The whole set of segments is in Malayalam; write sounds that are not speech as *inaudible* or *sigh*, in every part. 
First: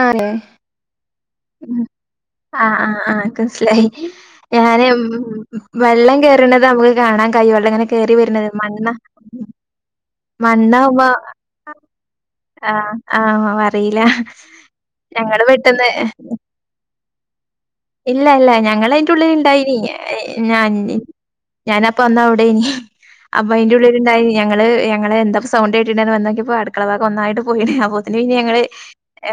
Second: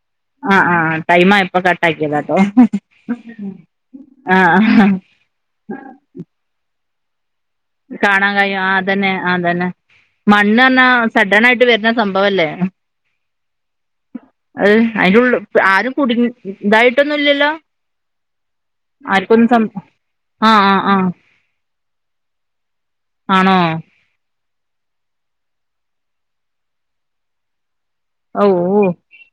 ആ ഹെ ആ ആ ടൈം ആയപ്പോ മ് കട്ടാക്കിയതാട്ടോ ആ ആ ആഹ് ൻക്കൻസിലായി ആ ഞാന് മ് മ് വല്ല് ള്ളം കേറണതമ്‌ഹ് കാണാൻ കഴിയും ആതന്നെ ആതന്നെ മണ്ണ ർഞ്ഞാ മണ്ണാവുമ്പോ സഡ നായിട്ട് വരുന്ന സംഭവല്ലേ ആഹ് ആഹ് അറിയില്ല അഹ് അയിന്റെ ഉൾ ള്ളു ഞങ്ങള് പെട്ടെന്ന് ആരും കുടുങ്ങി ഇതായിട്ടൊന്നും ഇല്യല്ലോ? ഇല്ല ഇല്ല ഞങ്ങൾ അയിന്റെ ഉള്ളിൽ ഇണ്ടായിനി ആ ഞാ ആ ആ നി ഞാൻ അപ്പ അന്ന വ്ടെനി അപ്പ ആണോ അയിന്റെ ഉള്ളിലിണ്ടായി ഞങ്ങള് ഞങ്ങള് എന്താപ്പൊ സൗണ്ടേട്ട്‌ട്ട്ന്ന് വന്നോക്കിയപ്പൊ അടുക്കള ഭാഗം ഒന്നായിട്ട് പോയി ണ്. അപ്പോത്തി അതിന് ഓ ഞങ്ങള് ഓ എ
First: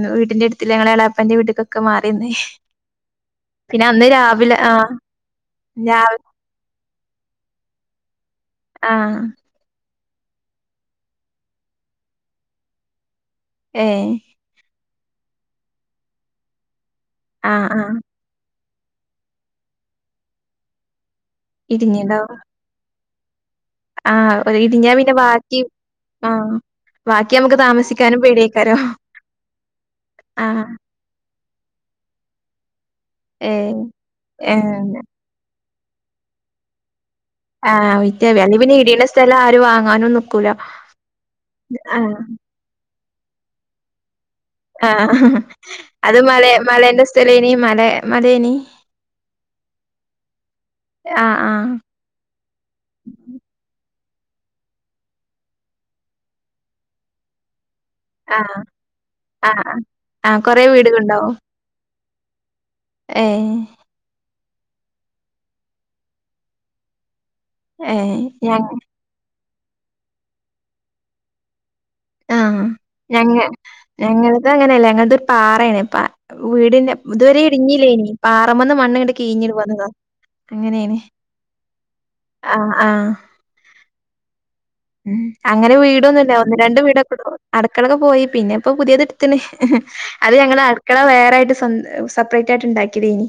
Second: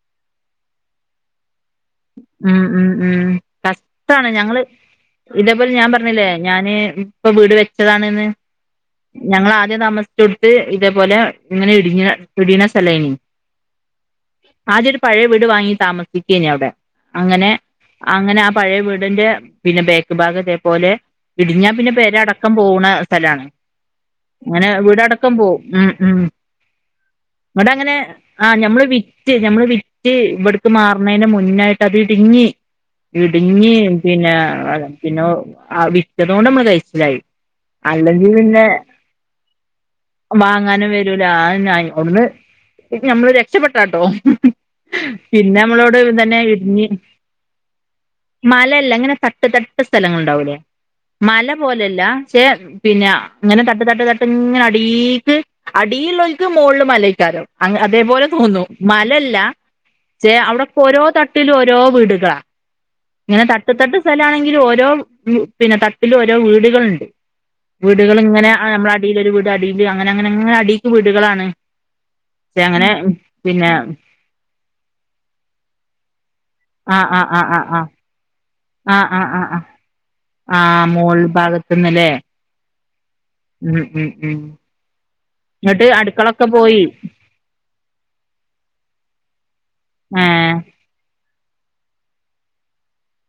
ന്ന് വീടിന്റെ എട്ത്ത്ള്ള ഞങ്ങളെ എളാപ്പന്റെ വീട്ടിക്കൊക്കെ മാറിനിന്ന് മ്.. പിന്നെ അന്ന് കഷ്ടാണ് രാവിലെ ഞങ്ങള് ആഹ് ഇതേപോലെ ഞാൻ രാവിലെ പറഞ്ഞില്ലേ ഞാന് ഏ പ്പൊ വീട് വെച്ചതാണ്ന്ന്. ആഹ് ഞങ്ങളാ ആദ്യം താമ തൊട്ട് ഇതേപോലെ ഇങ്ങനെ ഇടിഞ്ഞ ഇടിയിണസ്ഥലേനി ഏ പഴേ വീട് വാങ്ങി താമസിക്കേനി വ്ടെ അങ്ങനെ ആ ആ അങ്ങനെ അപ് പഴേ വീടിന്റെ പിന്നെ ബേക്ക് ഭാഗം ഇതേപോലെ ഇടിഞ്ഞാ പിന്നെ പെര ഇടിഞ്ഞിണ്ടാവും. അടക്കം പോകണ സ്ഥലാണ്. ആ ഒരു അങ്ങനെ ഇടിഞ്ഞാ പിന്നെ വീടടക്കം ബാക്കി പോവും ഉം ഉം ആ ബാക്കി നമുക്ക് വടെ അങ്ങനെ താമസിക്കാനും ആ പേടിയേക്കാരം. ഞമ്മള് വിറ്റ് ഞമ്മള് വിറ്റ് ആ ഇവട്ക്ക് മാറ്‌ന്നേന് മുന്നായിട്ട് അത് ഇട്ഞ്ഞ് ഏ ഇട്ഞ്ഞ് പിന്നെ ഏ പിന്നൊ ആ വിറ്റതോണ്ടമ്മള് കയിച്ചിലായി ആ വിറ്റ്. അല്ലെ പിന്നെ ഇടിയുന്ന സ്ഥലം ആരും വാങ്ങാനും നിക്കൂല വാങ്ങാനും ആ ഇത് നമ്മള് രക്ഷപ്പെട്ടാട്ടോ മ് ആ ഹാ ഹ അത് മലേ ഇടിഞ്ഞ് മലേന്റെ സ്ഥലേ നീ മല് മലല്ല ഇങ്ങനെ തട്ട് തട്ട് സ്ഥലങ്ങളുണ്ടാവൂലേ ആ മല ആ പോലല്ല ക്ഷേ പിന്നെ അങ്ങനെ ത തട്ട് തട്ട് തട്ട് ഇങ്ങനെ അടീക്ക് അടിളോൽക്ക് മോൾള്ള് മലേക്കാരം അങ്ങ അതേപോലെ ആ തോന്നും മലല്ല ആ ആ ആ ചേ കൊറെ അവിടൊക്കെ ഒരോ തട്ട് വീടുകളുണ്ടാവും. ത്രോ വീടുകളാ ഏ ങ്ങനെ തട്ട് തട്ട് സ്ഥലാണെങ്കി ൽ ഓരോ പിന്നെ തട്ടിൽ ഓരോ വീടുകളുണ്ട്. ഏ വീടുകൾ ഇങ്ങനെ ഞാൻ നമ്മുടെ അടീൽ ഒരു വീട് അടില് അങ്ങനങ്ങനെങ്ങനെ അടീക്ക് വീടുകളാണ്. ചെ ആഹ് ഞങ്ങ ഞങ്ങളത് അങ്ങനെയല്ല ഞങ്ങത് ഒരു പാറായാണ് പ വീടിന്റെ ആഹ് ആഹ് ഇതുവരെ ആഹ് ഇടിഞ്ഞില്ല ആഹ് ഇനി പാറം വന്ന് ആഹ് മണ്ണങ്ങട്ട് ആഹ് ആഹ് കീഞ്ഞിട് ആഹ് പോന്നതാ ആഹ് ആഹ് അങ്ങനെയാണ് മോൾ ഭാഗത്ത്ന്നല്ലേ ആ ആ ഉം ഉം ഉം ഉം അങ്ങനെ ഇങ്ങട്ട് വീടൊന്നുമില്ല അടുക്കളൊക്കെ ഒന്ന് രണ്ട് പോയി വീടൊക്കെ അടുക്കളൊക്കെ പോയി പിന്നെ ഇപ്പൊ പുതിയ തെടുത്തിന് അത് ഏഹ് ഞങ്ങള് അടുക്കള വേറെ ആയിട്ട് സ്വന്ത് സെപ്പറേറ്റ് ആയിട്ട് ഉണ്ടാക്കിയതിനി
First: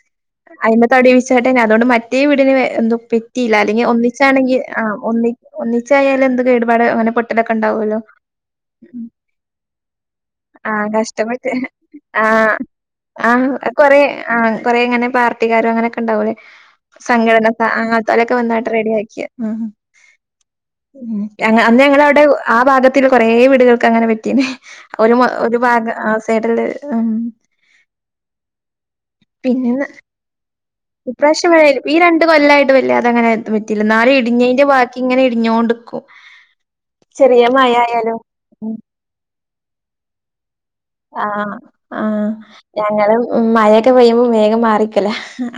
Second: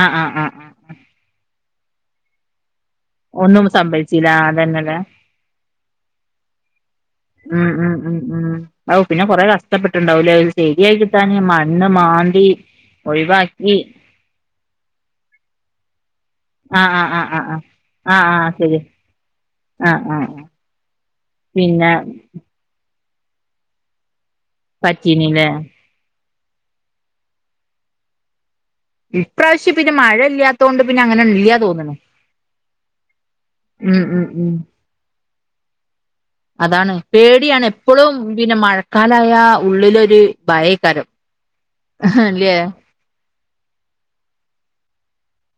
ആഹ് ആഹ് ആഹ് ആഹ് അയിന് തടി വിച്ചാട്ടെന്ന അതുകൊണ്ട് മറ്റേ വീടിന് എന്തോ പെറ്റിയില്ല ഒന്നും അല്ലെങ്കിൽ സംഭവിച്ചില്ല ഒന്നിച്ചാണെങ്കിൽ ആ അതന്നെല്ലേ ഒന്നി ഒന്നിച്ചായാലും എന്ത് കേടുപാട് അങ്ങനെ പൊട്ടലൊക്കെ ഉം ഉം ഉണ്ടാവൂല്ലോ ഉം ഉം ഔ പിന്നെ കൊറെ കഷ്ടപ്പെട്ടുണ്ടാവൂലേ അത് ആ ശരിയായി കിട്ടാന് കഷ്ടപ്പെട്ട് മണ്ണ് ആ മാന്തി ആ ഒഴിവാക്കി കൊറെ ആ കൊറെ അങ്ങനെ പാർട്ടിക്കാരും അങ്ങനൊക് ആഹ് ആഹ് ആഹ് സംഘടനത ആഹ് ആഹ് ആഹ് ആതൊലൊക്കെ ആഹ് വന്നായിട്ട് ശരി റെഡിയ ആക്കിയ ഉം ആഹ് ആഹ് ആഹ് ഉം അങ്ങ് അന്ന് പിന്നെ ഞങ്ങളവിടെ ആ ഭാഗത്തിൽ കൊറേ വീടുകൾക്ക് അങ്ങനെ പറ്റ് റ്റി ഒരുമ പറ്റീനില്ലേ ഒരു ഭാഗ സൈഡില് ഉം ഇപ്രാവശ്യം പിന്നെ മഴ ഇല്ലാ ഇപ്രാവശ്യം എതായാലും ഈ രണ്ട് കൊല്ലായിട്ട് വല്ല്യ അത അങ്ങനെ പറ്റയില്ല ഉം ഇനാള് ഉം ഉം ഇടിഞ്ഞതിന്റെ ബാക്കി ഇങ്ങനെ ഇടിഞ്ഞോണ് കൊടുക്കൂ അതാണ് പേടിയാണ് എപ്പോഴും പിന്നെ ഉം മഴക്കാലായ ഉള്ളിലൊരു ഭയേക്കാരം ആ ആ ല്ലേ ഞങ്ങള് മഴയൊക്കെ പെയ്യുമ്പോ വേഗം മാറിക്കല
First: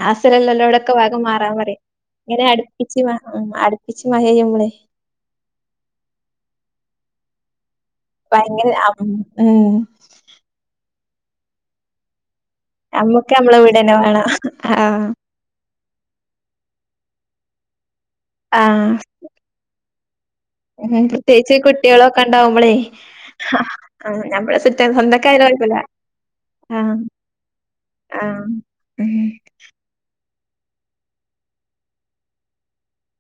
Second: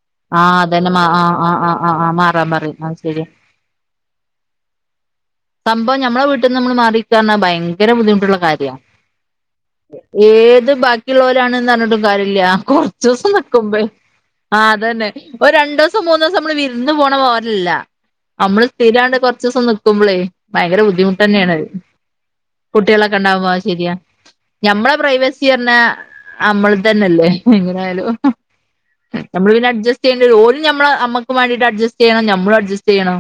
ആ ആഹ് അതന്നെ അസലല്ലല്ലോടൊക്ക മാ വേഗം ആഹ് മാറാൻ ആഹ് പറയും ആഹ് ആഹ് ഇങ്ങനെ മാറാൻ പറയും അത് അടുപ്പിച്ച് ശരിയാ അടുപ്പിച്ച് മയപെയ്യുപളെ സംഭവം ഞമ്മളെ വീട്ടിൽ നിന്ന് നമ്മള് മാറിനിക്കാന്ന ഭയങ്കര ഭയങ്കര ബുദ്ധിമുട്ടുള്ള ഭയങ്കര കാര്യമാ. അം ഉം ഏത് ബാക്കിയുള്ളവരാണെന്ന് പറഞ്ഞിട്ടും കാര്യമില്ല കൊറച്ച ദിവസം അമ്മക്ക് നമ്മളെ നിക്കുമ്പഴേ വീടന്നെ വേണം ആ ആഹ് അതന്നെ ഒരു രണ്ടു ദിവസം മൂന്നു ദിവസം നമ്മ വിരുന്ന് പോണപോൽ ലാ. നമ്മള് ആഹ് സ്ഥിരാണ്ട് കുറച്ച ദിവസം നിക്കുമ്പളേ ഭയങ്കര ഉം ബുദ്ധിമുട്ട് പ്രത്യേകിച്ച് തന്നെയാണ്ത്. കുട്ടികളൊക്കെ ഉണ്ടാവുമ്പളേ കുട്ടികളൊണ്ടാവുമ്പോയത് ശെരിയാ. ആഹ് ഞമ്മളെ സ്വത്ത ഞമ്മെളെ പ്രൈവസി സ്വന്തക്കായാലും ശെര്ക്കുപ്പറഞ്ഞ കൊഴപ്പല്ല അമ്മെള് ആഹ് തന്നല്ലേ എങ്ങനൊയാലും. ആഹ് ഉം നമ്മള് പിന്നെ അഡ്ജസ്റ്റ് ചെയ്യേണ്ടി വെരും. ഒരു നമ്മെള് നമ്മെക്ക് വേണ്ടിട്ട് അഡ്ജസ്റ്റ് ചെയ്യണം നമ്മെളും അഡ്ജസ്റ്റ് ചെയ്യണോ.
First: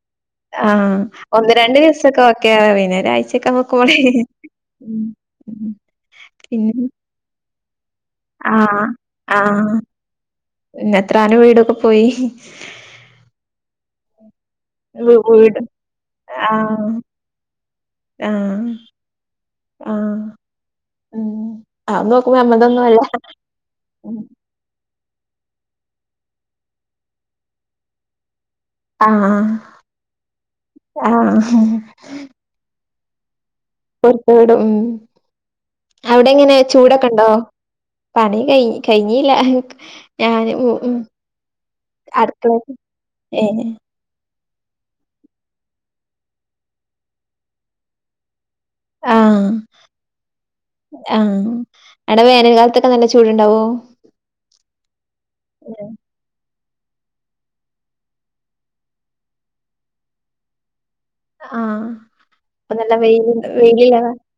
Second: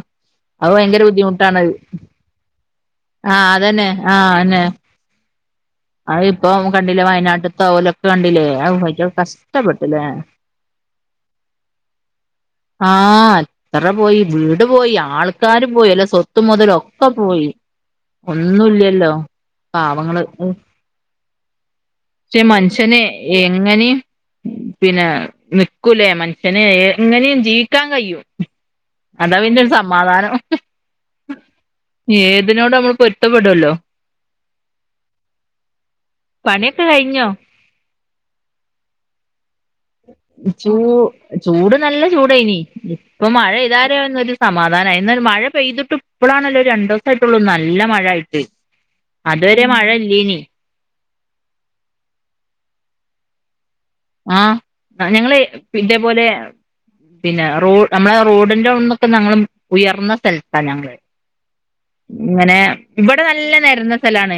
അത് ഭയങ്കര ബുദ്ധിമുട്ടാണത്. ഇപ്പോ ഓകെയാവും പിന്നെ ആഹ് ഒരാരാഴ്ച്ചക്കെ അതന്നെ പൊക്കോളിൻ. ആഹ് അന്നെ അത് ഇപ്പൊ കണ്ടില്ലേ വയനാട് കണ്ടില്ലേ അ ആഹ് *unintelligible* ആഹ് കഷ്ടപ്പെട്ടില്ലേ പിന്നെ മെത്രാന് വീടൊക്കെ പോയി. ആഹ് അത്ര പോയി വീട് പോയി വീ വീട് ആൾക്കാരും പോയി. അല്ല സ്വത്ത് മൊതലൊ. ആഹ് പോയി ആഹ് ഒന്നുല്ലില്ലോ ആഹ് പാവങ്ങള്. ഉം അത് നോക്കുമ്പോ ക്ഷെ നമ്മൾതൊന്നും അല്ല മനുഷ്യനെ എങ്ങനെ പിൻ ആ നിക്കൂലേ മനുഷ്യന് എങ്ങനെയും ജീവിക്കാൻ കഴിയും. അതാ ആഹ് പിന്നൊരു സമാധാനം. ആഹ് ഏതിനോട് നമ്മെള്പ്പെട്ടും. ർപ്പൂടും അവെടെങ്ങനെയാ പണിയൊക്കെ കഴിഞ്ഞോ ചൂടൊക്കെണ്ടോ? പണി കഴി കഴിഞ്ഞില്ല. ഞാൻ ഉ ചൂ ഉം ചൂട് നല്ല ചൂടേനി അടുക്കളേക്ക് ഇപ്പൊ മഴയിതാര വന്നിരു. സമാധാനമായി ഇന്നൊരു മഴ പെയ്തിട്ട് ഇപ്പളാണല്ലോ രണ്ടു ദിവസായിട്ടുള്ളൂ നല്ല മഴയായിട്ട്. അതുവരെ മഴ ഇല്ലേനി ആ അടെ വേനൽ കാലത്തൊക്കെ നല്ല ചൂടൊണ്ടാവോ? ആ ഞങ്ങെള് ഇതേപോലെയാ പിന്നെ റോ നമ്മെളെ റോഡിന്റെ വെടെനൊക്കെ ഞങ്ങെള് ഉയർന്ന സ്ഥലത്താ ഞങ്ങെള്. ആഹ് ഇങ്ങനെ അപ്പൊ നല്ല ഇവെടെ വെയില് നല്ല നേരന്ന വെയിലില്ലതാ സ്ഥലാണ്.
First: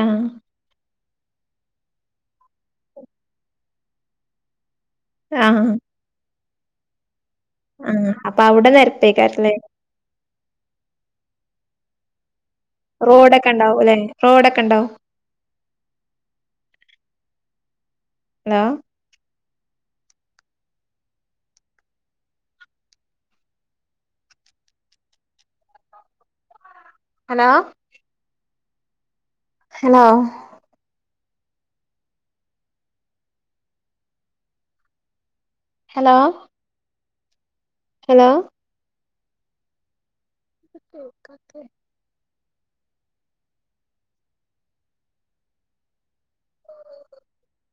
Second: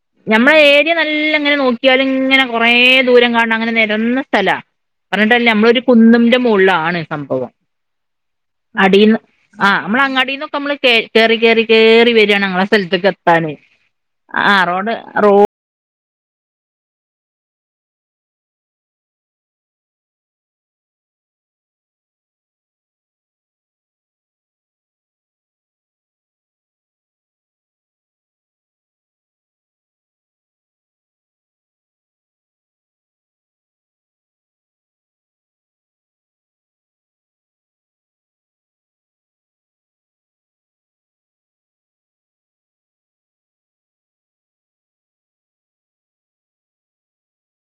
ആഹ് നമ്മെള് ഏ ഇ നല്ലങ്ങനെ നോക്കിയാലിങ്ങനെ കൊറെ ദൂരം കാൺണ അങ്ങനെ നെരന്ന സ്ഥലാ. പറഞ്ഞിട്ടെന്ന ആഹ് നമ്മളൊരു കുന്നിന്റെ മോളിലാണ്. സംഭവം. ആഹ് അപ്പൊ അവിടെ അടീന്ന് നെരപ്പേക്കാരല്ലേ ആ നമ്മെള് അങ്ങാടിന്നൊക്കെ നമ്മെള് കേറി കേറി കേറി വെരാണ് ഞങ്ങെളെ റോഡൊക്കെ സ്ഥലത്തേക്കെത്താന് ഉണ്ടാവൂല്ലേ ആ റോഡൊക്കെ ഉണ്ടാവും റോഡ് റോ ലോ ഹലോ ഹലോ ഹലോ ഹലോ ന്ത കേക്കാത്തെ